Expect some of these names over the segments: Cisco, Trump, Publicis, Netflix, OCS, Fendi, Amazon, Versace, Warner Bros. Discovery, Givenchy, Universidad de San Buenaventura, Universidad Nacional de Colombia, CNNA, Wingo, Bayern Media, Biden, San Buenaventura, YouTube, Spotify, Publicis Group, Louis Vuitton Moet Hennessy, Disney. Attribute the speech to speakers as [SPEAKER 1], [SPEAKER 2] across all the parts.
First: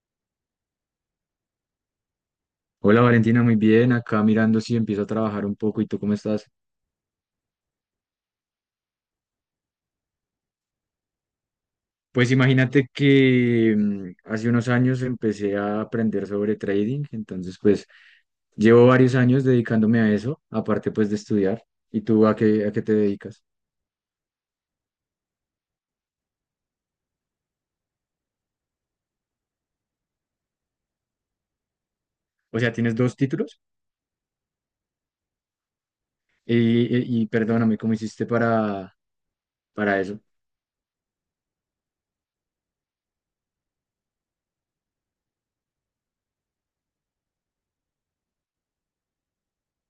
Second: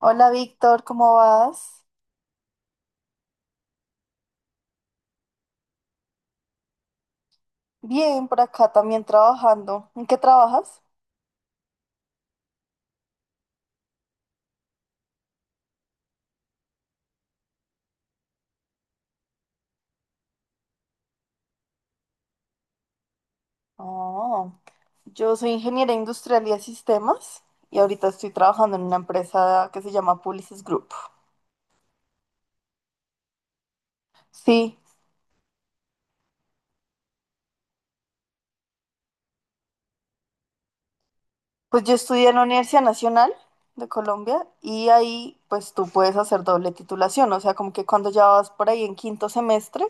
[SPEAKER 1] Hola Víctor, ¿cómo vas?
[SPEAKER 2] Hola Valentina, muy bien. Acá mirando si empiezo a trabajar un poco. ¿Y tú cómo estás?
[SPEAKER 1] Bien, por acá también trabajando. ¿En qué trabajas?
[SPEAKER 2] Pues imagínate que hace unos años empecé a aprender sobre trading, entonces pues llevo varios años dedicándome a eso, aparte pues de estudiar. ¿Y tú a qué te dedicas?
[SPEAKER 1] Oh, yo soy ingeniera industrial y de sistemas y ahorita estoy trabajando en una empresa que se llama Publicis Group.
[SPEAKER 2] O sea, ¿tienes dos títulos?
[SPEAKER 1] Sí,
[SPEAKER 2] Y, y perdóname, ¿cómo hiciste para eso?
[SPEAKER 1] pues yo estudié en la Universidad Nacional de Colombia y ahí pues tú puedes hacer doble titulación, o sea, como que cuando ya vas por ahí en quinto semestre,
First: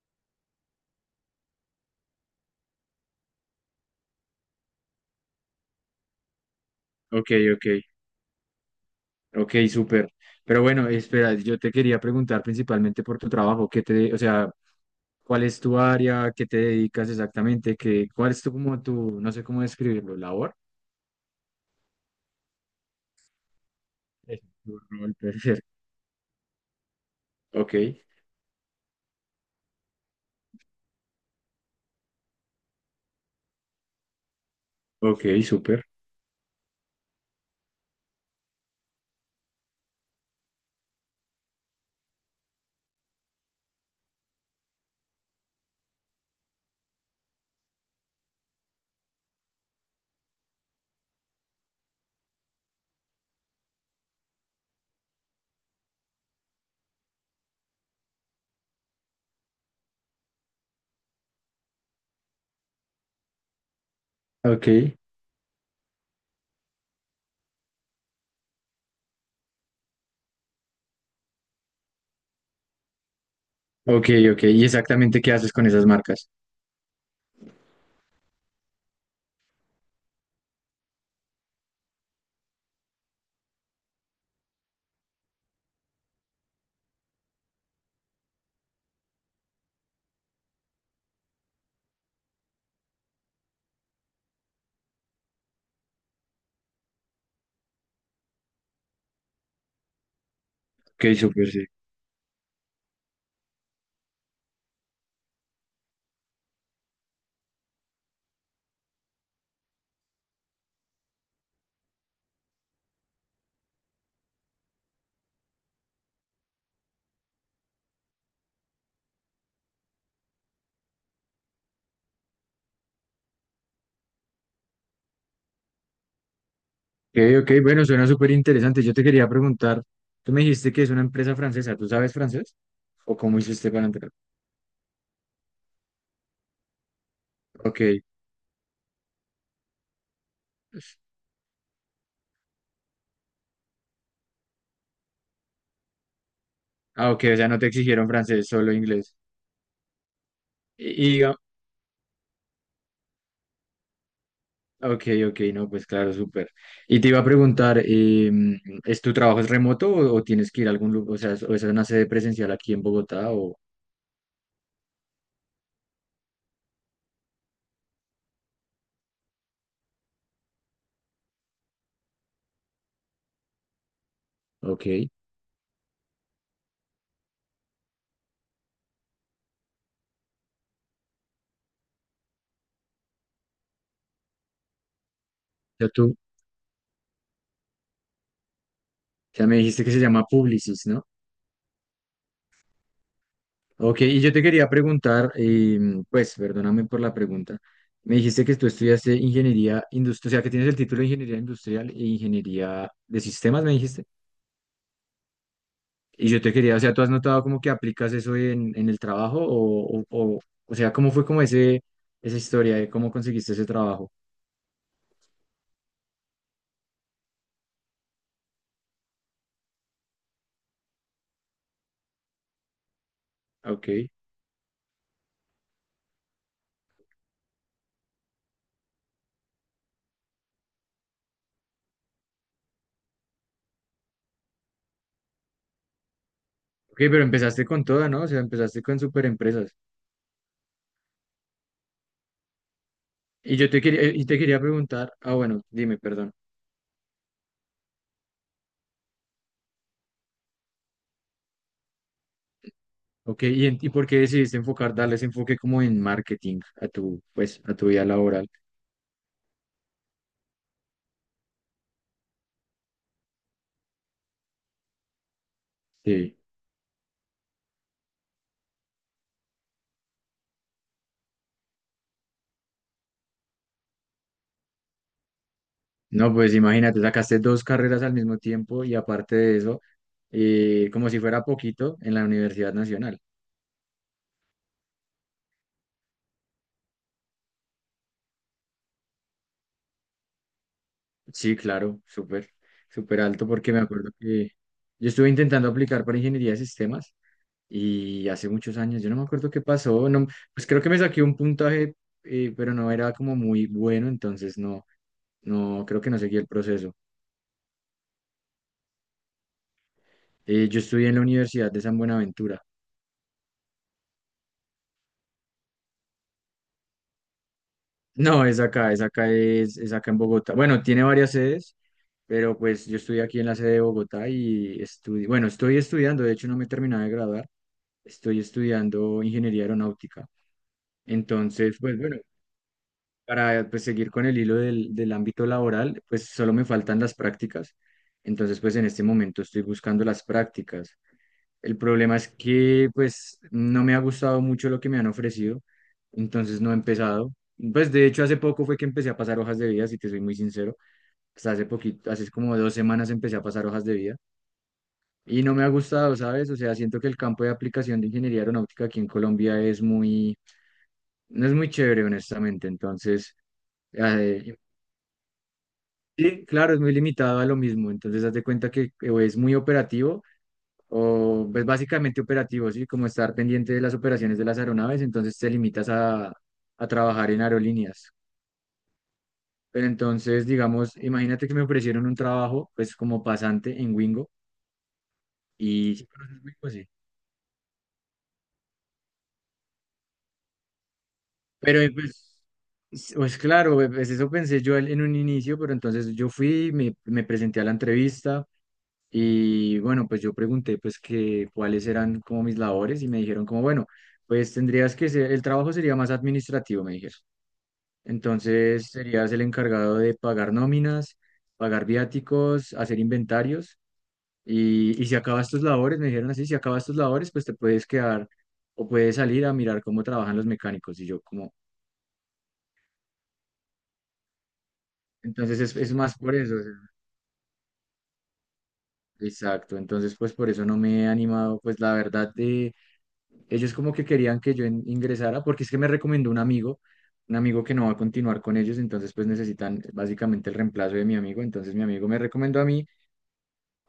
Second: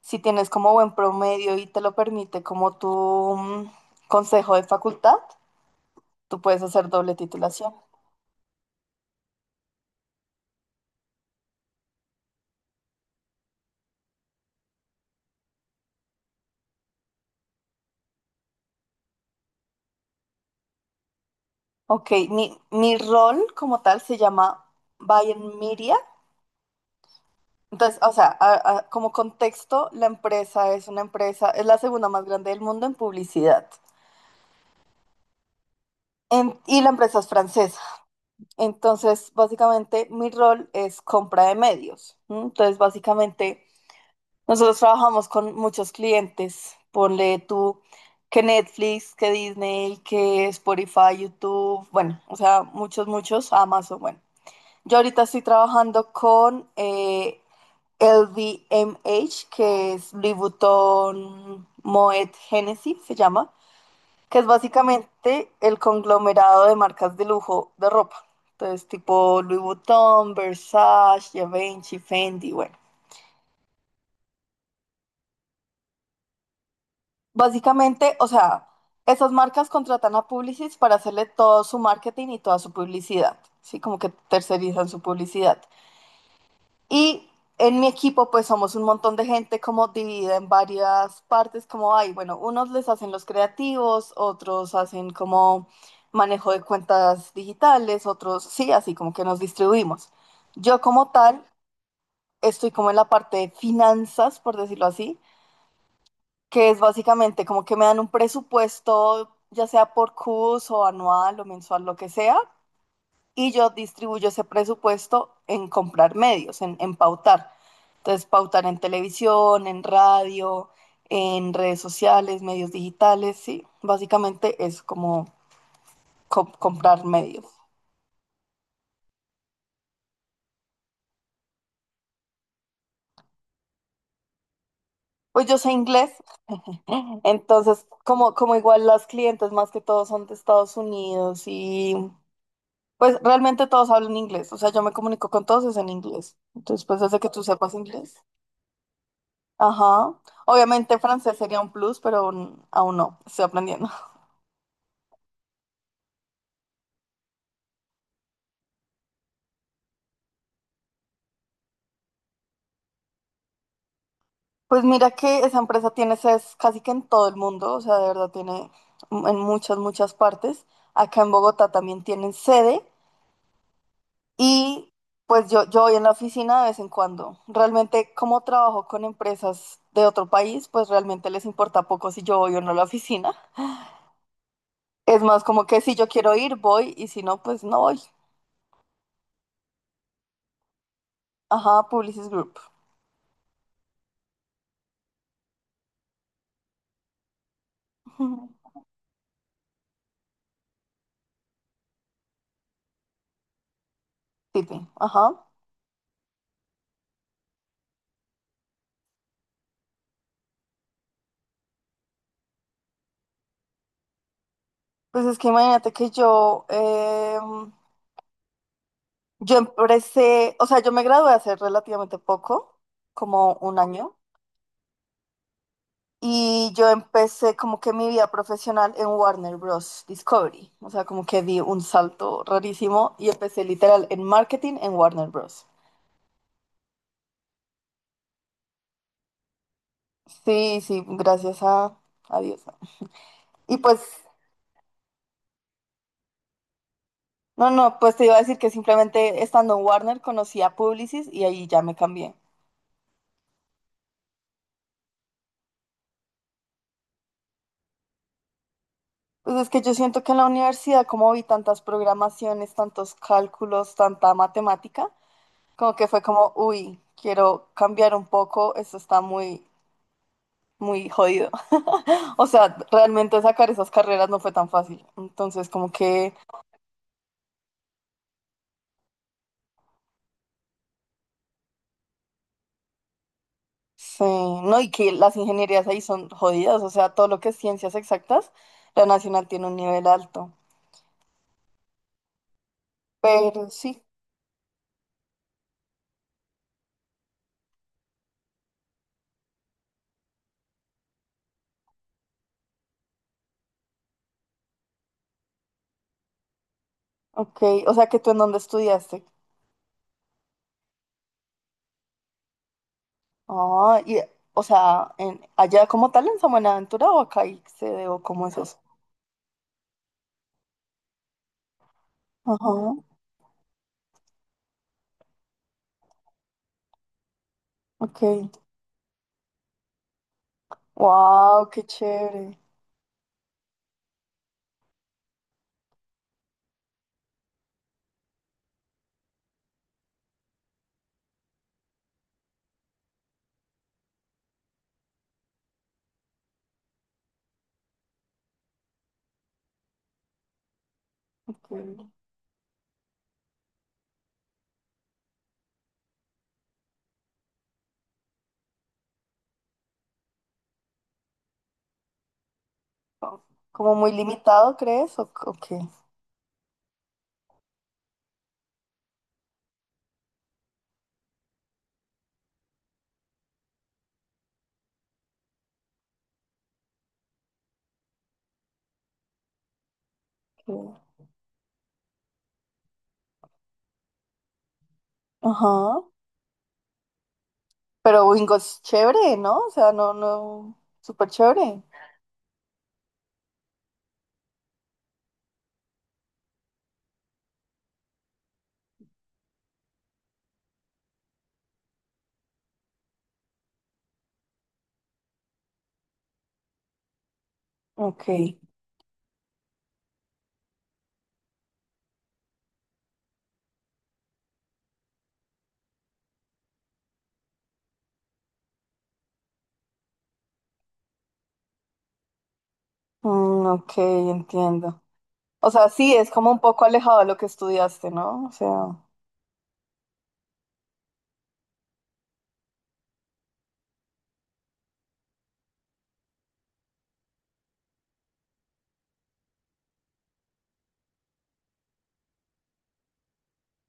[SPEAKER 1] si tienes como buen promedio y te lo permite como tu consejo de facultad, tú puedes hacer doble
[SPEAKER 2] Ok, ok.
[SPEAKER 1] titulación.
[SPEAKER 2] Ok, súper. Pero bueno, espera, yo te quería preguntar principalmente por tu trabajo, ¿qué te, o sea, cuál es tu área, qué te dedicas exactamente, cuál es tu, como tu, no sé cómo describirlo, labor?
[SPEAKER 1] Ok, mi rol como tal se
[SPEAKER 2] Eso.
[SPEAKER 1] llama
[SPEAKER 2] Tu rol, puede
[SPEAKER 1] Bayern
[SPEAKER 2] ser.
[SPEAKER 1] Media.
[SPEAKER 2] Ok,
[SPEAKER 1] Entonces, o sea, como contexto, la empresa es una empresa, es la segunda más grande del mundo en publicidad.
[SPEAKER 2] ok, súper.
[SPEAKER 1] Y la empresa es francesa. Entonces, básicamente, mi rol es compra de medios. ¿M? Entonces, básicamente, nosotros trabajamos con muchos clientes. Ponle tú que Netflix, que Disney, que Spotify, YouTube, bueno, o sea, muchos, Amazon, bueno. Yo ahorita estoy trabajando con LVMH, que es Louis Vuitton Moet Hennessy, se llama, que es
[SPEAKER 2] Ok,
[SPEAKER 1] básicamente el conglomerado de marcas de lujo de ropa. Entonces, tipo Louis Vuitton, Versace, Givenchy, Fendi, bueno.
[SPEAKER 2] ok, ok. ¿Y exactamente qué haces con esas marcas?
[SPEAKER 1] Básicamente, o sea, esas marcas contratan a Publicis para hacerle todo su marketing y toda su publicidad, ¿sí? Como que tercerizan su publicidad. Y en mi equipo, pues somos un montón de gente como dividida en varias partes, como hay, bueno, unos les hacen los creativos, otros hacen como manejo de cuentas digitales, otros sí, así como que nos distribuimos. Yo como
[SPEAKER 2] Ok,
[SPEAKER 1] tal,
[SPEAKER 2] súper, sí.
[SPEAKER 1] estoy como en la parte de finanzas, por decirlo así, que es básicamente como que me dan un presupuesto, ya sea por curso, anual o mensual, lo que sea y yo distribuyo ese presupuesto en comprar medios, en pautar. Entonces, pautar en televisión, en radio, en redes sociales, medios digitales, sí. Básicamente es como comprar
[SPEAKER 2] Ok,
[SPEAKER 1] medios.
[SPEAKER 2] ok, bueno, suena súper interesante. Yo te quería preguntar, tú me dijiste que es una empresa francesa, ¿tú sabes francés? ¿O cómo hiciste para entrar?
[SPEAKER 1] Pues yo sé inglés,
[SPEAKER 2] Ok.
[SPEAKER 1] entonces como igual las clientes más que todo son de Estados Unidos y pues realmente todos hablan inglés, o sea, yo me comunico con todos es en inglés. Entonces, pues
[SPEAKER 2] Ah,
[SPEAKER 1] hace
[SPEAKER 2] ok,
[SPEAKER 1] que
[SPEAKER 2] o
[SPEAKER 1] tú
[SPEAKER 2] sea, no te
[SPEAKER 1] sepas
[SPEAKER 2] exigieron
[SPEAKER 1] inglés.
[SPEAKER 2] francés, solo inglés.
[SPEAKER 1] Ajá. Obviamente
[SPEAKER 2] Y, y
[SPEAKER 1] francés
[SPEAKER 2] diga-
[SPEAKER 1] sería un plus, pero aún no, estoy aprendiendo.
[SPEAKER 2] ok, ok, no, pues claro, súper. Y te iba a preguntar, ¿es tu trabajo es remoto o tienes que ir a algún lugar? O sea, o es una sede presencial aquí en Bogotá o.
[SPEAKER 1] Pues mira que esa empresa tiene sedes casi que en todo el mundo, o sea, de verdad tiene en muchas partes. Acá en Bogotá también tienen sede
[SPEAKER 2] Ok.
[SPEAKER 1] y pues yo voy en la oficina de vez en cuando. Realmente como trabajo con empresas de otro país, pues realmente les importa poco si yo voy o no a la oficina. Es más como que
[SPEAKER 2] Ya
[SPEAKER 1] si yo
[SPEAKER 2] tú,
[SPEAKER 1] quiero ir, voy y si no, pues no voy.
[SPEAKER 2] ya me dijiste que se llama Publicis, ¿no?
[SPEAKER 1] Ajá, Publicis Group.
[SPEAKER 2] Ok, y yo te quería preguntar, pues perdóname por la pregunta. Me dijiste que tú estudiaste ingeniería industrial, o sea, que tienes el título de ingeniería industrial e ingeniería de sistemas, me dijiste.
[SPEAKER 1] Tipi, ajá.
[SPEAKER 2] Y yo te quería, o sea, ¿tú has notado como que aplicas eso en el trabajo? O sea, ¿cómo fue como esa historia de cómo conseguiste ese trabajo?
[SPEAKER 1] Pues es que imagínate que yo... Yo empecé, o sea, yo me gradué hace relativamente poco, como
[SPEAKER 2] Ah,
[SPEAKER 1] un
[SPEAKER 2] ok.
[SPEAKER 1] año, y yo empecé como que mi vida profesional en Warner Bros. Discovery, o sea, como que di un salto rarísimo y empecé literal en marketing en Warner Bros.
[SPEAKER 2] Ok, pero empezaste con toda, ¿no? O sea, empezaste con super empresas.
[SPEAKER 1] Sí, sí, gracias a Dios.
[SPEAKER 2] Y yo
[SPEAKER 1] Y
[SPEAKER 2] te
[SPEAKER 1] pues,
[SPEAKER 2] quería, eh, y te quería preguntar, ah, bueno, dime, perdón.
[SPEAKER 1] no, no, pues te iba a decir que simplemente estando en Warner conocí a Publicis y ahí ya me cambié.
[SPEAKER 2] Ok, ¿y por qué decidiste enfocar, darle ese enfoque como en marketing a tu, pues, a tu vida laboral?
[SPEAKER 1] Pues es que yo siento que en la universidad, como vi tantas programaciones, tantos cálculos, tanta matemática, como que fue
[SPEAKER 2] Sí.
[SPEAKER 1] como, uy, quiero cambiar un poco, esto está muy jodido. O sea, realmente sacar esas carreras no fue tan fácil. Entonces, como
[SPEAKER 2] No,
[SPEAKER 1] que,
[SPEAKER 2] pues imagínate, sacaste dos carreras al mismo tiempo y aparte de eso, como si fuera poquito en la Universidad Nacional.
[SPEAKER 1] sí, no, y que las ingenierías ahí son jodidas, o sea, todo lo que es ciencias exactas, la nacional tiene un nivel alto.
[SPEAKER 2] Sí, claro, súper, súper alto
[SPEAKER 1] Pero
[SPEAKER 2] porque me
[SPEAKER 1] sí,
[SPEAKER 2] acuerdo que yo estuve intentando aplicar para ingeniería de sistemas y hace muchos años, yo no me acuerdo qué pasó, no, pues creo que me saqué un puntaje, pero no era como muy bueno, entonces no, creo que no seguí el proceso.
[SPEAKER 1] ok, o sea, que tú en dónde estudiaste.
[SPEAKER 2] Yo estudié en la Universidad de San Buenaventura.
[SPEAKER 1] Ah, y, o sea, en, allá como tal en San Buenaventura o acá y se o
[SPEAKER 2] No,
[SPEAKER 1] cómo es
[SPEAKER 2] es
[SPEAKER 1] eso.
[SPEAKER 2] acá, es acá, es acá en Bogotá. Bueno, tiene varias sedes, pero pues
[SPEAKER 1] Ajá,
[SPEAKER 2] yo estudié aquí en la sede de Bogotá y estudié, bueno, estoy estudiando, de hecho no me he terminado de graduar,
[SPEAKER 1] ok.
[SPEAKER 2] estoy estudiando ingeniería aeronáutica.
[SPEAKER 1] Wow,
[SPEAKER 2] Entonces,
[SPEAKER 1] qué
[SPEAKER 2] pues bueno,
[SPEAKER 1] chévere.
[SPEAKER 2] para pues, seguir con el hilo del ámbito laboral, pues solo me faltan las prácticas. Entonces, pues en este momento estoy buscando las prácticas. El problema es que pues no me ha gustado mucho lo que me han ofrecido, entonces no he empezado. Pues de hecho hace poco fue que empecé a pasar hojas de vida, si te soy muy sincero. Hasta hace
[SPEAKER 1] Ok.
[SPEAKER 2] poquito, hace como 2 semanas empecé a pasar hojas de vida y no me ha gustado, ¿sabes? O sea, siento que el campo de aplicación de ingeniería aeronáutica aquí en Colombia no es muy chévere, honestamente. Entonces.
[SPEAKER 1] ¿Como muy
[SPEAKER 2] Ah,
[SPEAKER 1] limitado, crees? O qué?
[SPEAKER 2] sí, claro, es muy limitado a lo mismo. Entonces, haz de cuenta que o es muy operativo o es básicamente operativo, ¿sí? Como estar pendiente de las operaciones de las aeronaves, entonces te limitas a trabajar en aerolíneas. Pero entonces,
[SPEAKER 1] ¿Qué?
[SPEAKER 2] digamos, imagínate que me ofrecieron un trabajo, pues como pasante en Wingo y.
[SPEAKER 1] Ajá.
[SPEAKER 2] ¿Sí conoces Wingo? Sí.
[SPEAKER 1] Pero Wingo es chévere, ¿no? O sea, no, no, súper
[SPEAKER 2] Pero
[SPEAKER 1] chévere.
[SPEAKER 2] pues. Pues claro, pues eso pensé yo en un inicio, pero entonces yo fui, me presenté a la entrevista. Y bueno, pues yo pregunté pues que cuáles eran como mis labores y me dijeron como, bueno, pues tendrías que ser, el trabajo sería más administrativo, me dijeron.
[SPEAKER 1] Ok.
[SPEAKER 2] Entonces serías el encargado de pagar nóminas, pagar viáticos, hacer inventarios y si acabas tus labores, me dijeron así, si acabas tus labores, pues te puedes quedar o puedes salir a mirar cómo trabajan los mecánicos. Y yo como,
[SPEAKER 1] Mm, ok, entiendo.
[SPEAKER 2] entonces
[SPEAKER 1] O
[SPEAKER 2] es,
[SPEAKER 1] sea,
[SPEAKER 2] es
[SPEAKER 1] sí,
[SPEAKER 2] más
[SPEAKER 1] es
[SPEAKER 2] por
[SPEAKER 1] como
[SPEAKER 2] eso,
[SPEAKER 1] un
[SPEAKER 2] o
[SPEAKER 1] poco
[SPEAKER 2] sea,
[SPEAKER 1] alejado de lo que estudiaste, ¿no? O sea,
[SPEAKER 2] exacto. Entonces pues por eso no me he animado, pues la verdad de ellos como que querían que yo ingresara porque es que me recomendó un amigo que no va a continuar con ellos, entonces pues necesitan básicamente el reemplazo de mi amigo, entonces mi amigo me recomendó a mí,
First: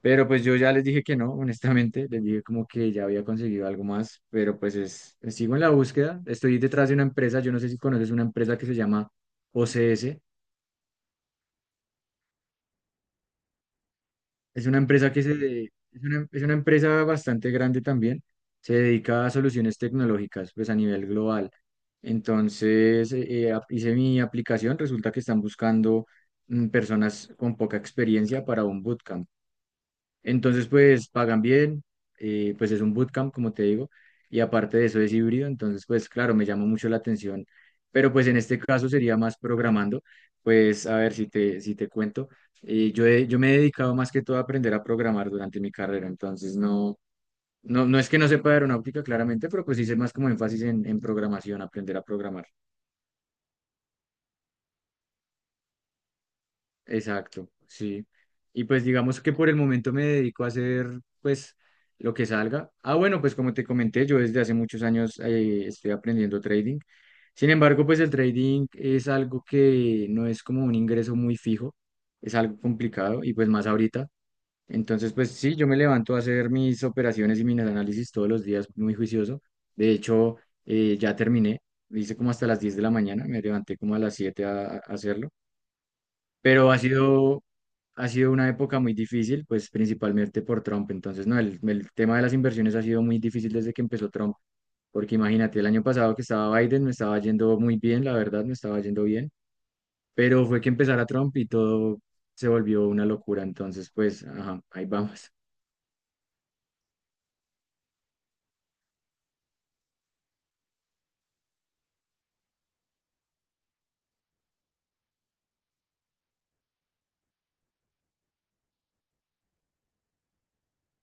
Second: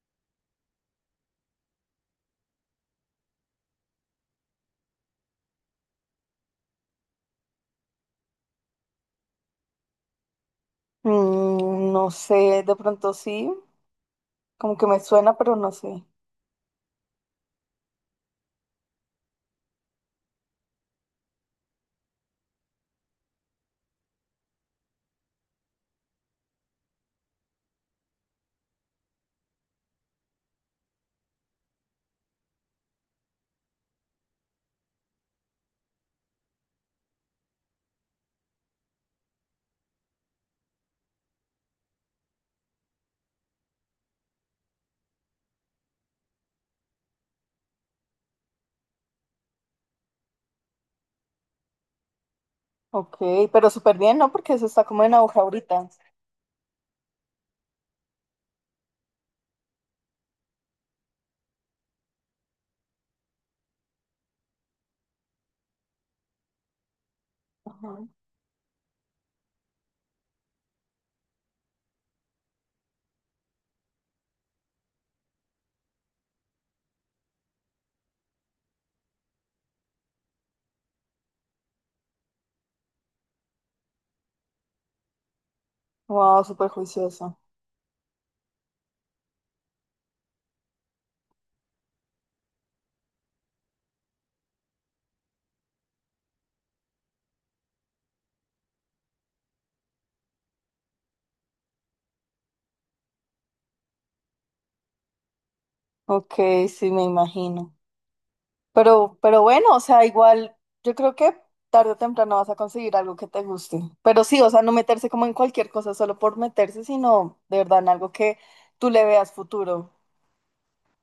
[SPEAKER 2] pero pues yo ya les dije que no, honestamente, les dije como que ya había conseguido algo más, pero pues es, sigo en la búsqueda, estoy detrás de una empresa, yo no sé si conoces una empresa que se llama OCS.
[SPEAKER 1] mm, no sé, de pronto sí,
[SPEAKER 2] Es
[SPEAKER 1] como
[SPEAKER 2] una
[SPEAKER 1] que me
[SPEAKER 2] empresa que se,
[SPEAKER 1] suena, pero
[SPEAKER 2] de-
[SPEAKER 1] no sé.
[SPEAKER 2] es una empresa bastante grande también. Se dedica a soluciones tecnológicas, pues a nivel global. Entonces, hice mi aplicación. Resulta que están buscando personas con poca experiencia para un bootcamp. Entonces, pues pagan bien, pues es un bootcamp, como te digo, y aparte de eso es híbrido, entonces, pues claro, me llama mucho la atención, pero pues en este caso sería más programando, pues a ver si te cuento, yo me he dedicado más que todo a aprender a programar durante mi carrera, entonces no es que no sepa aeronáutica claramente, pero pues hice más como énfasis en programación, aprender a programar.
[SPEAKER 1] Ok, pero súper bien, ¿no? Porque eso está como en aguja ahorita.
[SPEAKER 2] Exacto, sí. Y pues digamos que por el momento me dedico a hacer pues lo que salga. Ah, bueno, pues como te comenté, yo desde hace muchos años estoy aprendiendo trading. Sin embargo, pues el trading es algo que no es como un ingreso muy fijo, es algo complicado y pues más ahorita. Entonces, pues sí, yo me levanto a hacer mis operaciones y mis análisis todos los días muy juicioso. De hecho, ya terminé, hice como hasta las 10 de la mañana, me levanté como a las 7 a hacerlo.
[SPEAKER 1] Wow, súper
[SPEAKER 2] Pero ha
[SPEAKER 1] juicioso.
[SPEAKER 2] sido, ha sido una época muy difícil, pues principalmente por Trump. Entonces, no, el tema de las inversiones ha sido muy difícil desde que empezó Trump, porque imagínate, el año pasado que estaba Biden me estaba yendo muy bien, la verdad, me estaba yendo bien, pero fue que empezara Trump y todo se volvió una locura. Entonces, pues, ajá, ahí vamos.
[SPEAKER 1] Ok, sí, me imagino. Pero bueno, o sea, igual yo creo que tarde o temprano vas a conseguir algo que te guste. Pero sí, o sea, no meterse como en cualquier cosa solo por meterse, sino de verdad en algo que tú le veas futuro.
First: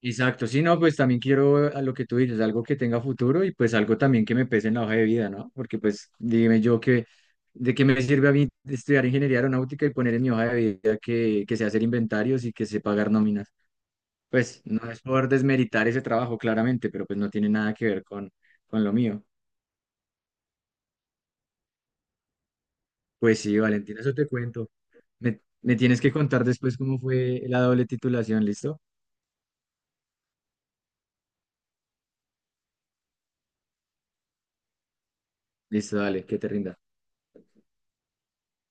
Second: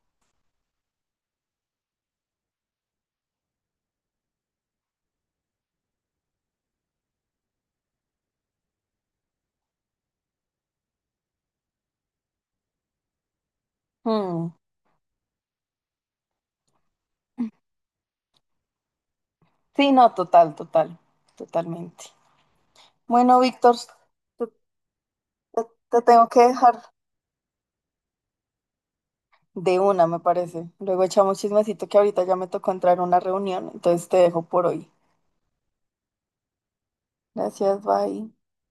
[SPEAKER 2] Exacto, sí, no, pues también quiero a lo que tú dices, algo que tenga futuro y pues algo también que me pese en la hoja de vida, ¿no? Porque pues dime yo que, ¿de qué me sirve a mí estudiar ingeniería aeronáutica y poner en mi hoja de vida que, sé hacer inventarios y que sé pagar nóminas?
[SPEAKER 1] Mm.
[SPEAKER 2] Pues no es por desmeritar ese trabajo, claramente, pero pues no tiene nada que ver con lo mío.
[SPEAKER 1] Sí, no, total, total, totalmente. Bueno,
[SPEAKER 2] Pues sí,
[SPEAKER 1] Víctor,
[SPEAKER 2] Valentina, eso te
[SPEAKER 1] te,
[SPEAKER 2] cuento. Me tienes
[SPEAKER 1] te
[SPEAKER 2] que
[SPEAKER 1] tengo que
[SPEAKER 2] contar después
[SPEAKER 1] dejar
[SPEAKER 2] cómo fue la doble titulación, ¿listo?
[SPEAKER 1] de una, me parece. Luego echamos chismecito que ahorita ya me tocó entrar a una reunión, entonces te dejo por hoy.
[SPEAKER 2] Listo, dale, que te rinda.
[SPEAKER 1] Gracias, bye.